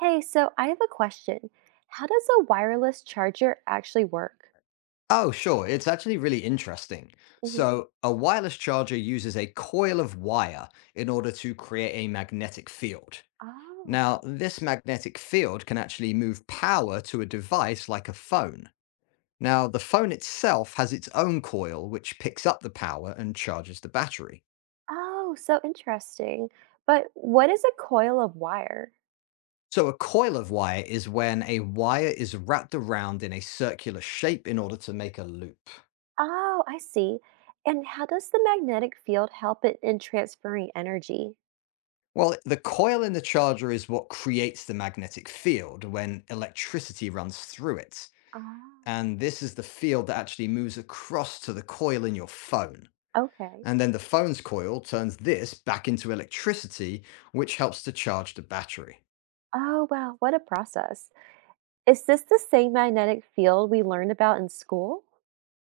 Hey, so I have a question. How does a wireless charger actually work? Oh, sure. It's actually really interesting. Hmm. So a wireless charger uses a coil of wire in order to create a magnetic field. Oh, Now, this magnetic field can actually move power to a device like a phone. Now, the phone itself has its own coil, which picks up the power and charges the battery. oh, so interesting. But what is a coil of wire? So a coil of wire is when a wire is wrapped around in a circular shape in order to make a loop. Oh, I see. And how does the magnetic field help it in transferring energy? Well, the coil in the charger is what creates the magnetic field when electricity runs through it. Oh, And this is the field that actually moves across to the coil in your phone. okay. And then the phone's coil turns this back into electricity, which helps to charge the battery. Oh, wow, what a process. Is this the same magnetic field we learned about in school?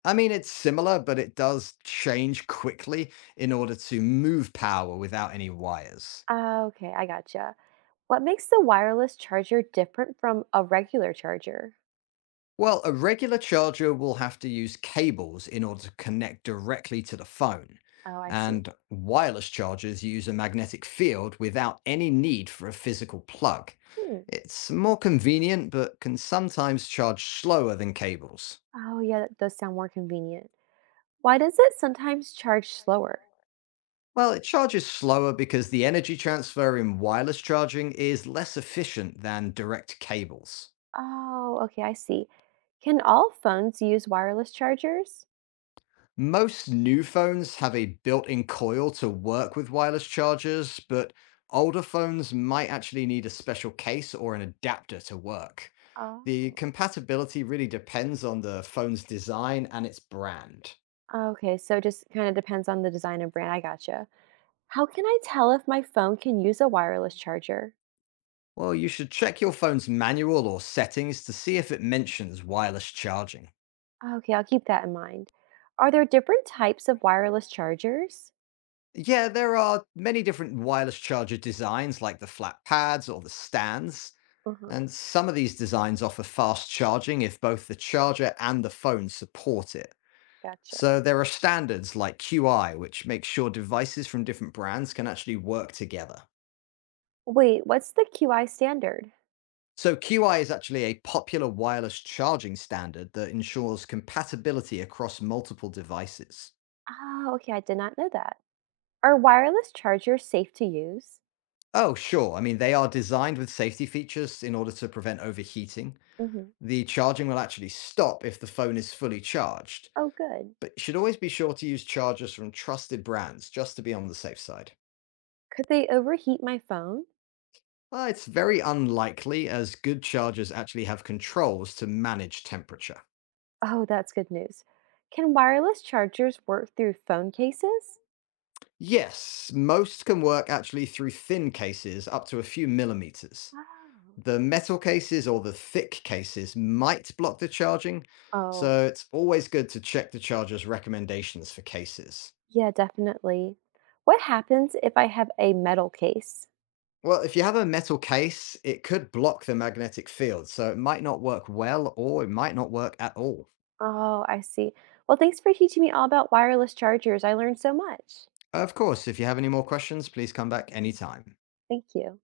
I mean, it's similar, but it does change quickly in order to move power without any wires. Ah, okay, I gotcha. What makes the wireless charger different from a regular charger? Well, a regular charger will have to use cables in order to connect directly to the phone. Oh, I see. And wireless chargers use a magnetic field without any need for a physical plug. Hmm. It's more convenient, but can sometimes charge slower than cables. Oh, yeah, that does sound more convenient. Why does it sometimes charge slower? Well, it charges slower because the energy transfer in wireless charging is less efficient than direct cables. Oh, okay, I see. Can all phones use wireless chargers? Most new phones have a built-in coil to work with wireless chargers, but older phones might actually need a special case or an adapter to work. The Oh. compatibility really depends on the phone's design and its brand. Okay, so it just kind of depends on the design and brand. I gotcha. How can I tell if my phone can use a wireless charger? Well, you should check your phone's manual or settings to see if it mentions wireless charging. Okay, I'll keep that in mind. Are there different types of wireless chargers? Yeah, there are many different wireless charger designs like the flat pads or the stands. Uh huh. And some of these designs offer fast charging if both the charger and the phone support it. Gotcha. So there are standards like QI, which make sure devices from different brands can actually work together. Wait, what's the QI standard? So QI is actually a popular wireless charging standard that ensures compatibility across multiple devices. Oh, okay, I did not know that. Are wireless chargers safe to use? Oh, sure. I mean, they are designed with safety features in order to prevent overheating. Mm-hmm. The charging will actually stop if the phone is fully charged, Oh, good. but you should always be sure to use chargers from trusted brands just to be on the safe side. Could they overheat my phone? It's very unlikely, as good chargers actually have controls to manage temperature. Oh, that's good news. Can wireless chargers work through phone cases? Yes, most can work actually through thin cases up to a few millimeters. Oh. The metal cases or the thick cases might block the charging, Oh, so it's always good to check the charger's recommendations for cases. yeah, definitely. What happens if I have a metal case? Well, if you have a metal case, it could block the magnetic field, so it might not work well or it might not work at all. Oh, I see. Well, thanks for teaching me all about wireless chargers. I learned so much. Of course, if you have any more questions, please come back anytime. Thank you.